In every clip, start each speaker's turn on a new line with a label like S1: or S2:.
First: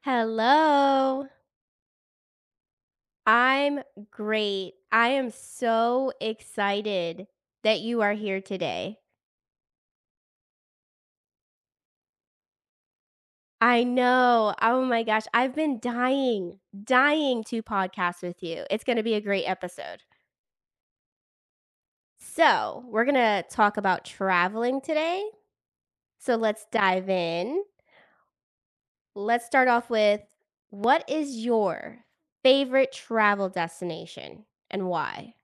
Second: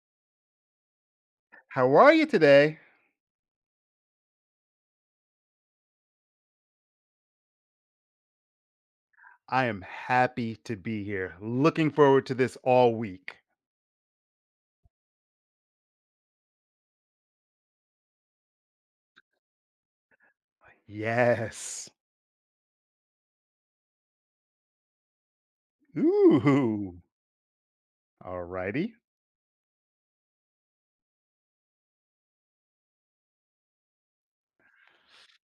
S1: Hello.
S2: How are you today?
S1: I'm great. I am so excited that you are here today.
S2: I am happy to be here. Looking forward to this all week.
S1: I know. Oh my gosh. I've been dying, dying to podcast with you. It's going to be a great episode.
S2: Yes.
S1: So, we're going to talk about traveling today. So, let's
S2: Ooh.
S1: dive in.
S2: Alrighty.
S1: Let's start off with what is your favorite travel destination and why?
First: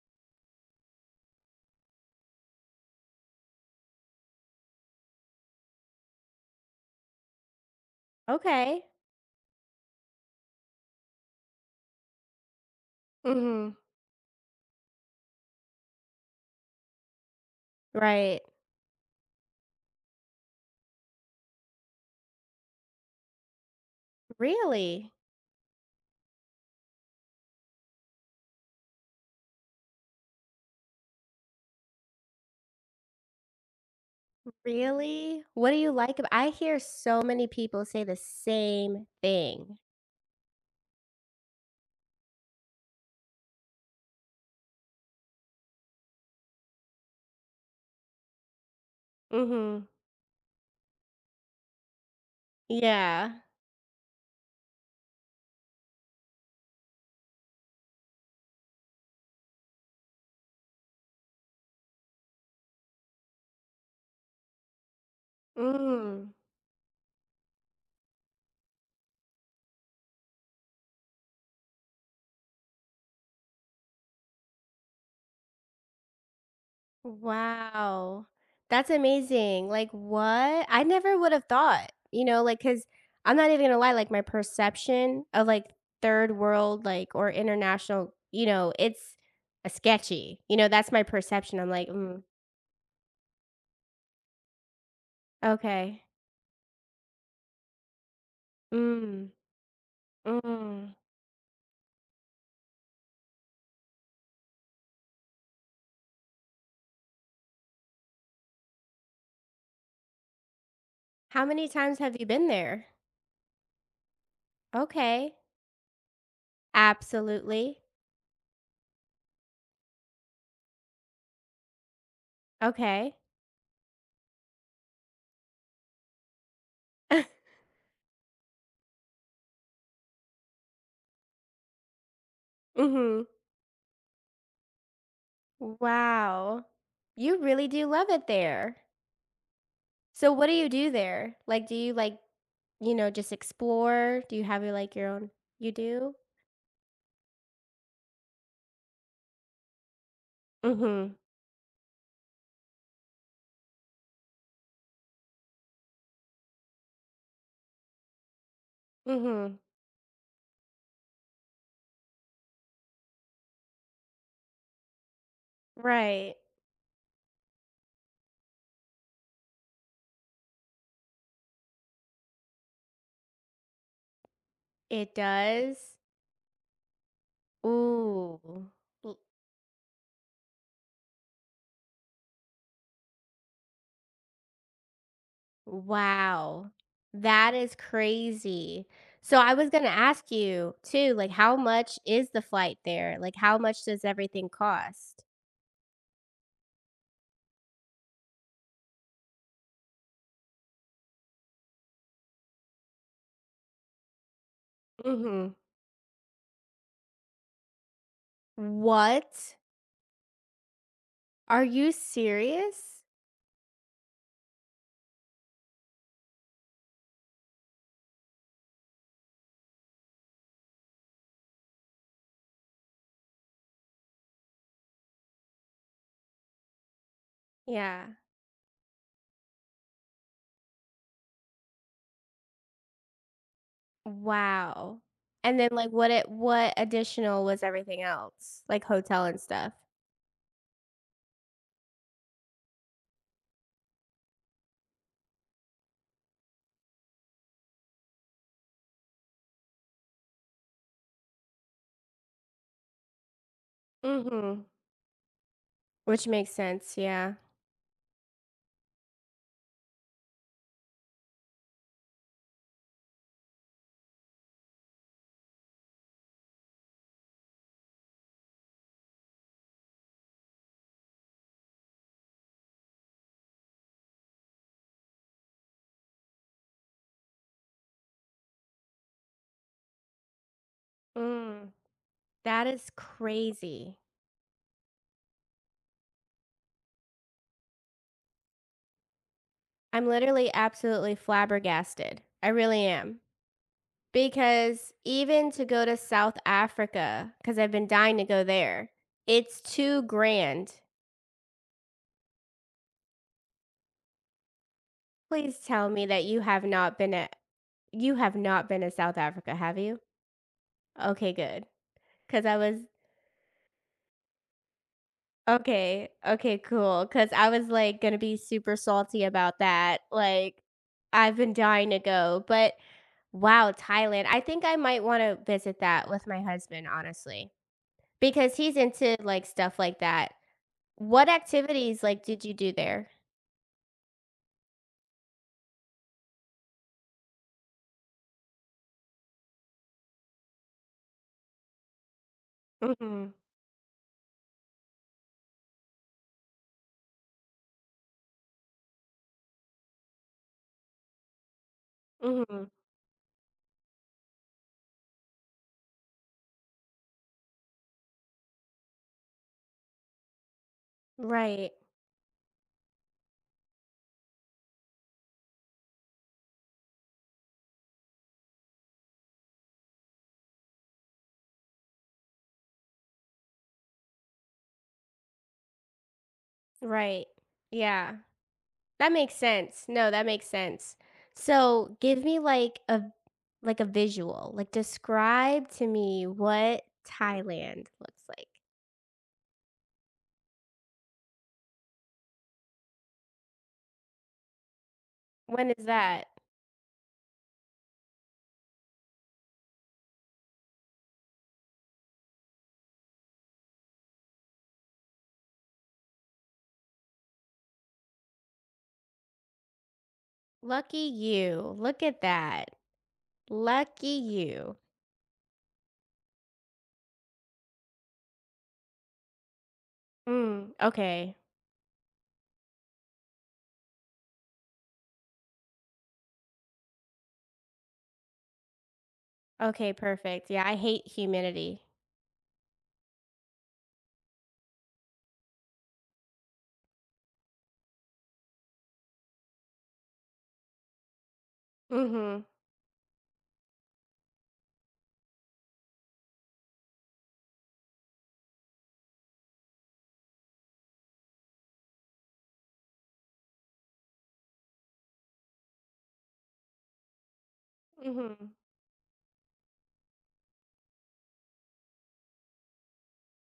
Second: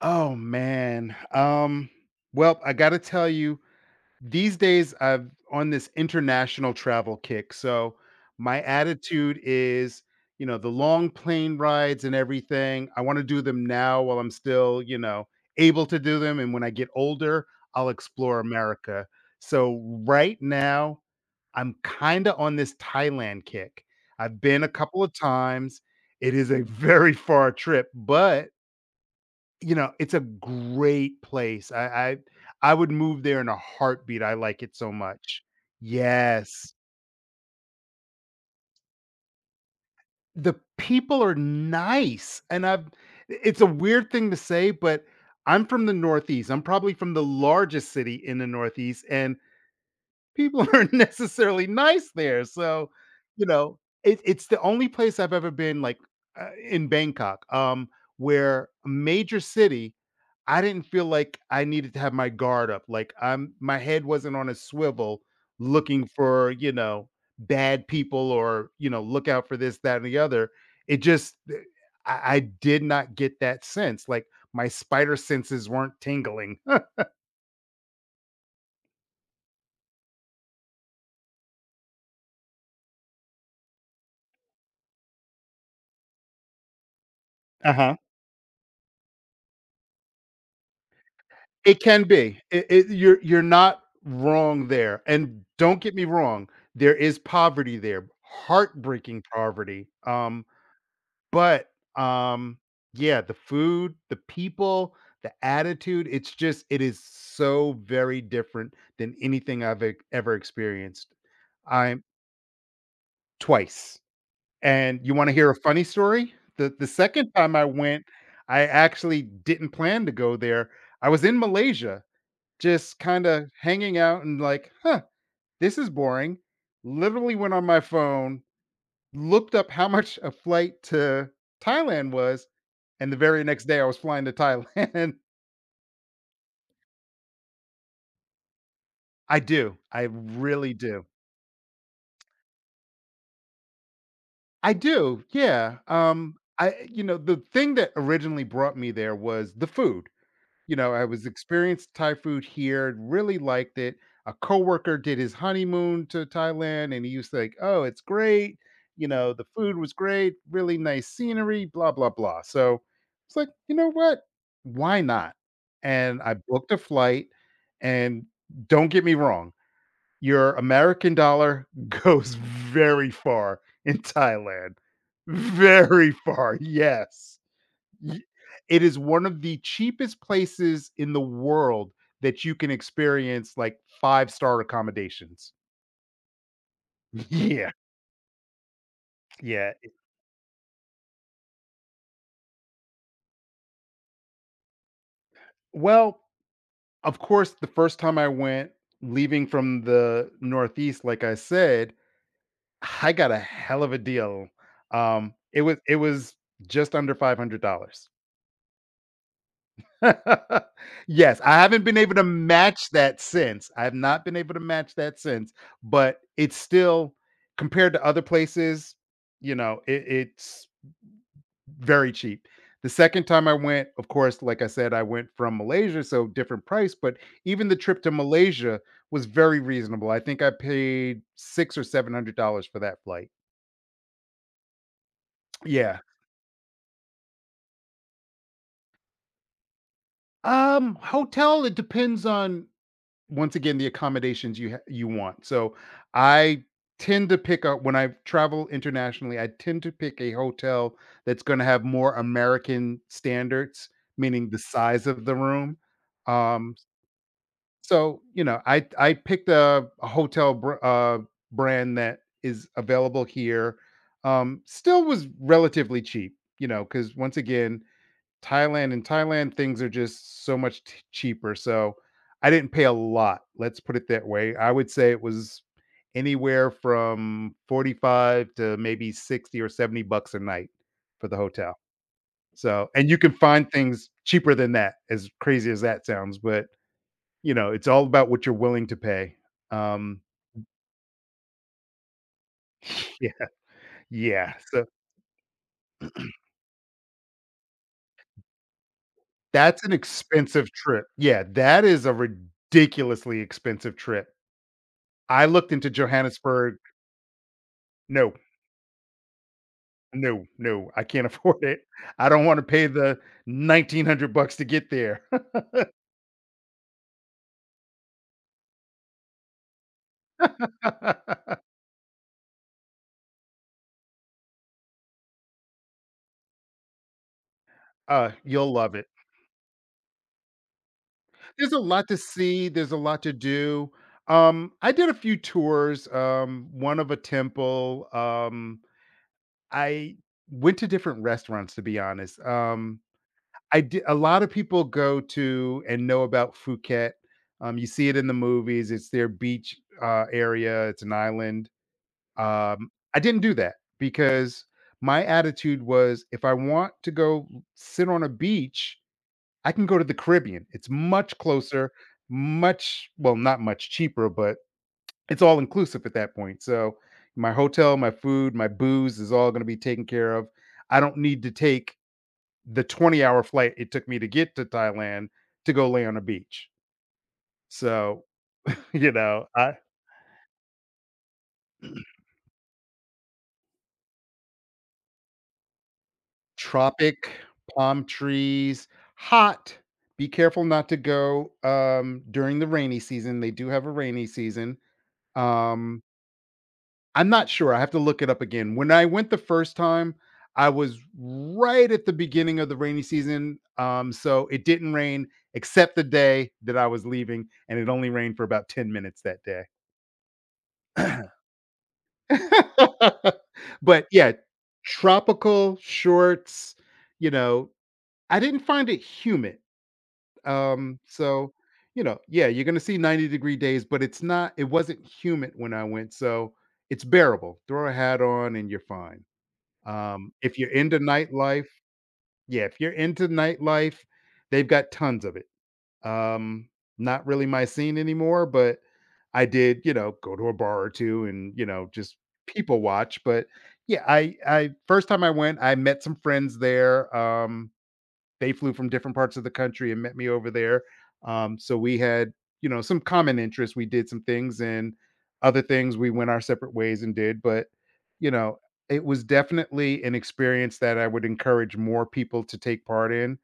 S2: Oh man. Well, I gotta tell you, these days I've on this international travel kick. So my
S1: Okay.
S2: attitude is, the long plane rides and everything. I want to do them
S1: hmm
S2: now while I'm still, able to do them. And when I get older, I'll explore
S1: Right.
S2: America. So right now, I'm kinda on this Thailand kick. I've been a couple
S1: Really?
S2: of times. It is a very far trip, but, you know, it's a great place. I would move there in a heartbeat. I like it so much.
S1: Really? What do you like ab I
S2: Yes.
S1: hear so many people say the same thing.
S2: The people are nice, and I've it's a weird thing to say, but I'm from the Northeast. I'm probably from the largest city in the Northeast, and
S1: Mhm.
S2: people aren't necessarily nice there. So,
S1: Yeah.
S2: you know, it's the only place I've ever been, like in Bangkok, where a major city, I didn't feel like I needed to have my guard up. My head wasn't on a swivel, looking
S1: Mm.
S2: for you know bad people or you know look out for this, that, and the other. It just, I did not get that sense. Like my spider senses weren't tingling.
S1: Wow. That's amazing. Like, what? I never would have thought, you know, like, because 'cause I'm not even gonna lie, like, my perception of, like, third world, like, or
S2: Uh huh.
S1: international, you know, it's a sketchy, you know, that's my perception. I'm
S2: It
S1: like,
S2: can
S1: "Mm,
S2: be. It you're not wrong there, and don't get
S1: okay.
S2: me wrong, there is poverty there, heartbreaking
S1: Mm,
S2: poverty,
S1: mm."
S2: but, um, yeah, the food, the people, the attitude, it's just it is so very different than anything I've e ever experienced.
S1: How many times
S2: I'm
S1: have you been there?
S2: twice, and you wanna
S1: Okay.
S2: hear a funny story? The second time I
S1: Absolutely.
S2: went, I actually didn't plan to go there. I was in Malaysia just
S1: Okay.
S2: kinda hanging out and like, "Huh, this is boring." Literally went on my phone, looked up how much a flight to Thailand was, and the
S1: Mhm.
S2: very next day I was flying to Thailand.
S1: Wow. You really do love it there.
S2: I do, I
S1: So what do you
S2: really
S1: do
S2: do.
S1: there? Like, do you, like, you know, just explore? Do you have your,
S2: I
S1: like, your
S2: do,
S1: own you
S2: yeah,
S1: do?
S2: I you know, the thing that originally brought me there was the food. You know, I
S1: Mhm.
S2: was experienced Thai food here and really liked it. A coworker did his honeymoon to Thailand and he was like, "Oh, it's great. You know, the
S1: Mhm.
S2: food was great, really nice scenery, blah blah blah." So, it's like, "You know what? Why not?" And I
S1: Right.
S2: booked a flight and don't get me wrong, your American dollar goes very far in Thailand.
S1: It does?
S2: Very far. Yes. Y
S1: Ooh.
S2: It is
S1: L.
S2: one of the cheapest places in the world that you can experience, like, five-star accommodations.
S1: Wow. That
S2: Yeah,
S1: is crazy. So I was
S2: yeah.
S1: gonna ask you too, like, how much is the flight there? Like, how much does everything cost?
S2: Well, of course, the first time I went, leaving from the Northeast, like I said, I got a hell of a deal.
S1: Mhm.
S2: It was just under $500.
S1: What?
S2: Yes, I
S1: Are
S2: haven't
S1: you
S2: been able to match
S1: serious?
S2: that since. I have not been able to match that since, but it's still compared to other places, you know, it's very cheap. The second time I went, of course, like I said, I went from Malaysia, so different price, but even the trip
S1: Yeah.
S2: to Malaysia was very reasonable. I think I paid six or seven hundred dollars for that flight.
S1: Wow. And then, like,
S2: Yeah.
S1: what additional was everything else? Like, hotel and stuff?
S2: Hotel, it depends on once again the accommodations you want. So I tend to pick up when I travel internationally, I tend to pick a hotel that's going to have more American standards, meaning the
S1: Mhm.
S2: size of the room.
S1: Which makes
S2: Um,
S1: sense, yeah.
S2: so you know, I picked a hotel brand that is available here. Still was relatively cheap, you know, because once again, Thailand. In Thailand, things are just so much cheaper. So I didn't pay a lot. Let's put it that way. I would say it was anywhere from 45 to maybe 60 or 70 bucks a night for the
S1: Mm,
S2: hotel.
S1: that is
S2: So, and you can find
S1: crazy.
S2: things cheaper than that, as crazy as that sounds, but you know, it's all about what you're willing to pay.
S1: I'm
S2: Um,
S1: literally absolutely flabbergasted. I really am.
S2: yeah, yeah. So
S1: Because even to go to South Africa, because 'cause I've been dying to go there, it's
S2: that's an
S1: 2
S2: expensive
S1: grand.
S2: trip. Yeah, that is a ridiculously expensive trip. I
S1: Please
S2: looked
S1: tell
S2: into
S1: me that
S2: Johannesburg.
S1: you
S2: No,
S1: have not been to South Africa, have you?
S2: no, no, I can't
S1: Okay,
S2: afford
S1: good.
S2: it. I
S1: Cause
S2: don't
S1: I
S2: wanna
S1: was
S2: pay the 1,900 bucks to get there.
S1: okay, okay, cool. Cause I was, like, gonna be super salty about that, like, I've been dying to go, but wow, Thailand, I think I might wanna visit that with my husband, honestly, because
S2: You'll
S1: he's
S2: love it.
S1: into, like, stuff like that. What
S2: There's a
S1: activities,
S2: lot to
S1: like, did you
S2: see,
S1: do
S2: there's a
S1: there?
S2: lot to do. I did a few tours, one of a temple, I went to different restaurants, to be honest.
S1: Mhm,
S2: I did. A lot of people go to and know about Phuket. You see it in the movies, it's their beach, area, it's an island.
S1: mhm.
S2: I didn't do that because my attitude was if I want to go sit on a beach, I can go to the Caribbean. It's much
S1: Right,
S2: closer, much, well, not much cheaper, but it's all inclusive at that point. So my hotel, my food, my booze is all going to be taken care of. I don't need to take the 20-hour flight it took me to get to Thailand to go lay on a beach.
S1: right. Yeah.
S2: So, you
S1: That makes
S2: know, I,
S1: sense. No, that makes sense. So, give me like a visual. Like describe to me what
S2: tropic,
S1: Thailand
S2: palm
S1: looks like.
S2: trees, hot. Be careful not to go, during the rainy season, they do have a rainy season.
S1: When is
S2: Um,
S1: that?
S2: I'm not sure, I have to look it up again. When I went the first time, I was right at the beginning of the rainy season, so it didn't rain except the day that I was leaving, and it only rained for about 10 minutes that day.
S1: Lucky you. Look at that.
S2: But,
S1: Lucky
S2: yeah,
S1: you.
S2: tropical shorts, you know, I didn't find it humid.
S1: Mm, okay.
S2: So, you know, yeah, you're gonna see 90-degree days, but it wasn't humid when I went, so it's bearable. Throw a hat on and you're fine.
S1: Okay, perfect.
S2: If
S1: Yeah,
S2: you're
S1: I
S2: into
S1: hate
S2: nightlife,
S1: humidity.
S2: yeah, if you're into nightlife, they've got tons of it. Um, not really my scene anymore, but I did, you know, go to a bar or two and, you know, just
S1: Mhm.
S2: people watch. But yeah, I first time I went, I met some friends there. They flew from different parts of the country and met me over there. So we had, you know, some common interests. We did some things and other things we went our separate ways and did. But, you
S1: Mhm.
S2: know, it was definitely an experience that I would encourage more people to take part in.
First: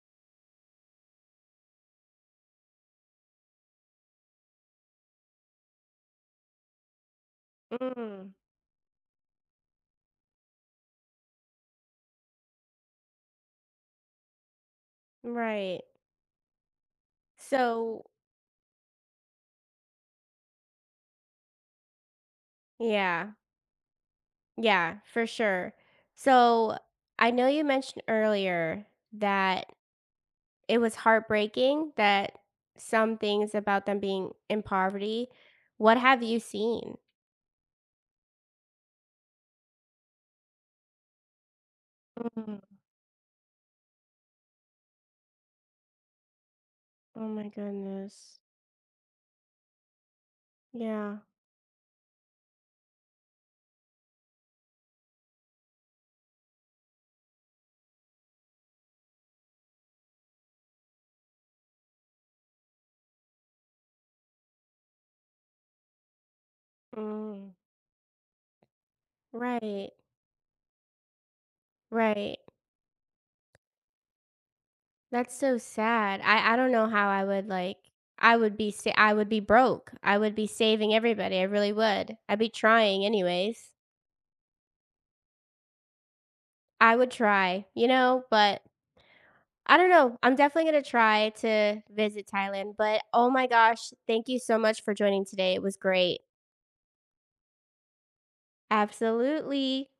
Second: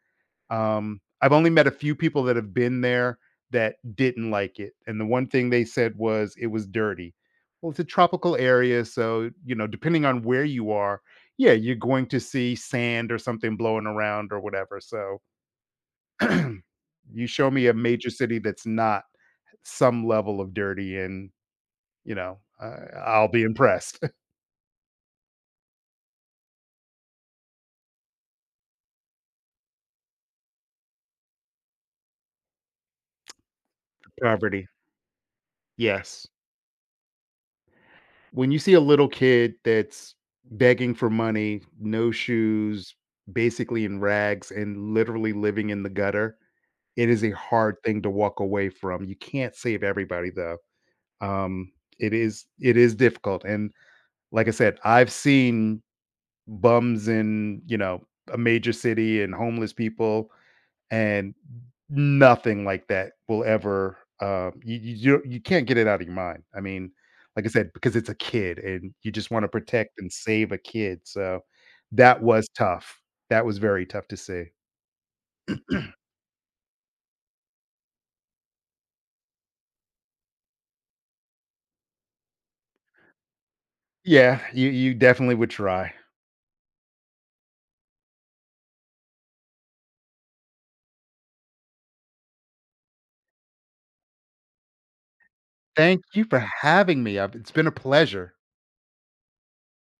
S2: I've only met a few people that have been there that didn't like it, and the one thing they said was it was dirty. Well, it's a
S1: Mm.
S2: tropical area, so, you know, depending on where you are, yeah, you're going to see sand or something blowing around or whatever, so
S1: Right.
S2: you show me a
S1: So,
S2: major city that's not some level of dirty and, you know, I'll
S1: yeah.
S2: be impressed.
S1: Yeah, for sure. So, I know you mentioned earlier that it was heartbreaking that some things about them being in
S2: Poverty,
S1: poverty, what have
S2: yes.
S1: you seen?
S2: When you see a little kid that's begging for money, no
S1: Mhm.
S2: shoes, basically in rags and literally living in the gutter, it is
S1: Oh
S2: a
S1: my
S2: hard thing to
S1: goodness.
S2: walk away from. You can't save everybody though.
S1: Yeah.
S2: Um, it is difficult. And like I said, I've seen bums in, you know, a major city and homeless people and nothing like that will ever you can't get it out of your mind. I mean, like I
S1: Mm.
S2: said, because it's a kid and you just want to
S1: Right.
S2: protect and save a kid. So that
S1: Right.
S2: was tough. That was very tough to see.
S1: That's so sad. I don't know how I would like I would be I would be broke. I would be saving everybody. I really would. I'd be trying anyways.
S2: Yeah, you definitely would try.
S1: I would try, you know, but I don't know. I'm definitely going to try to visit Thailand, but oh my gosh, thank you so much for joining today. It was
S2: Thank
S1: great.
S2: you for having me. It's been a pleasure.
S1: Absolutely.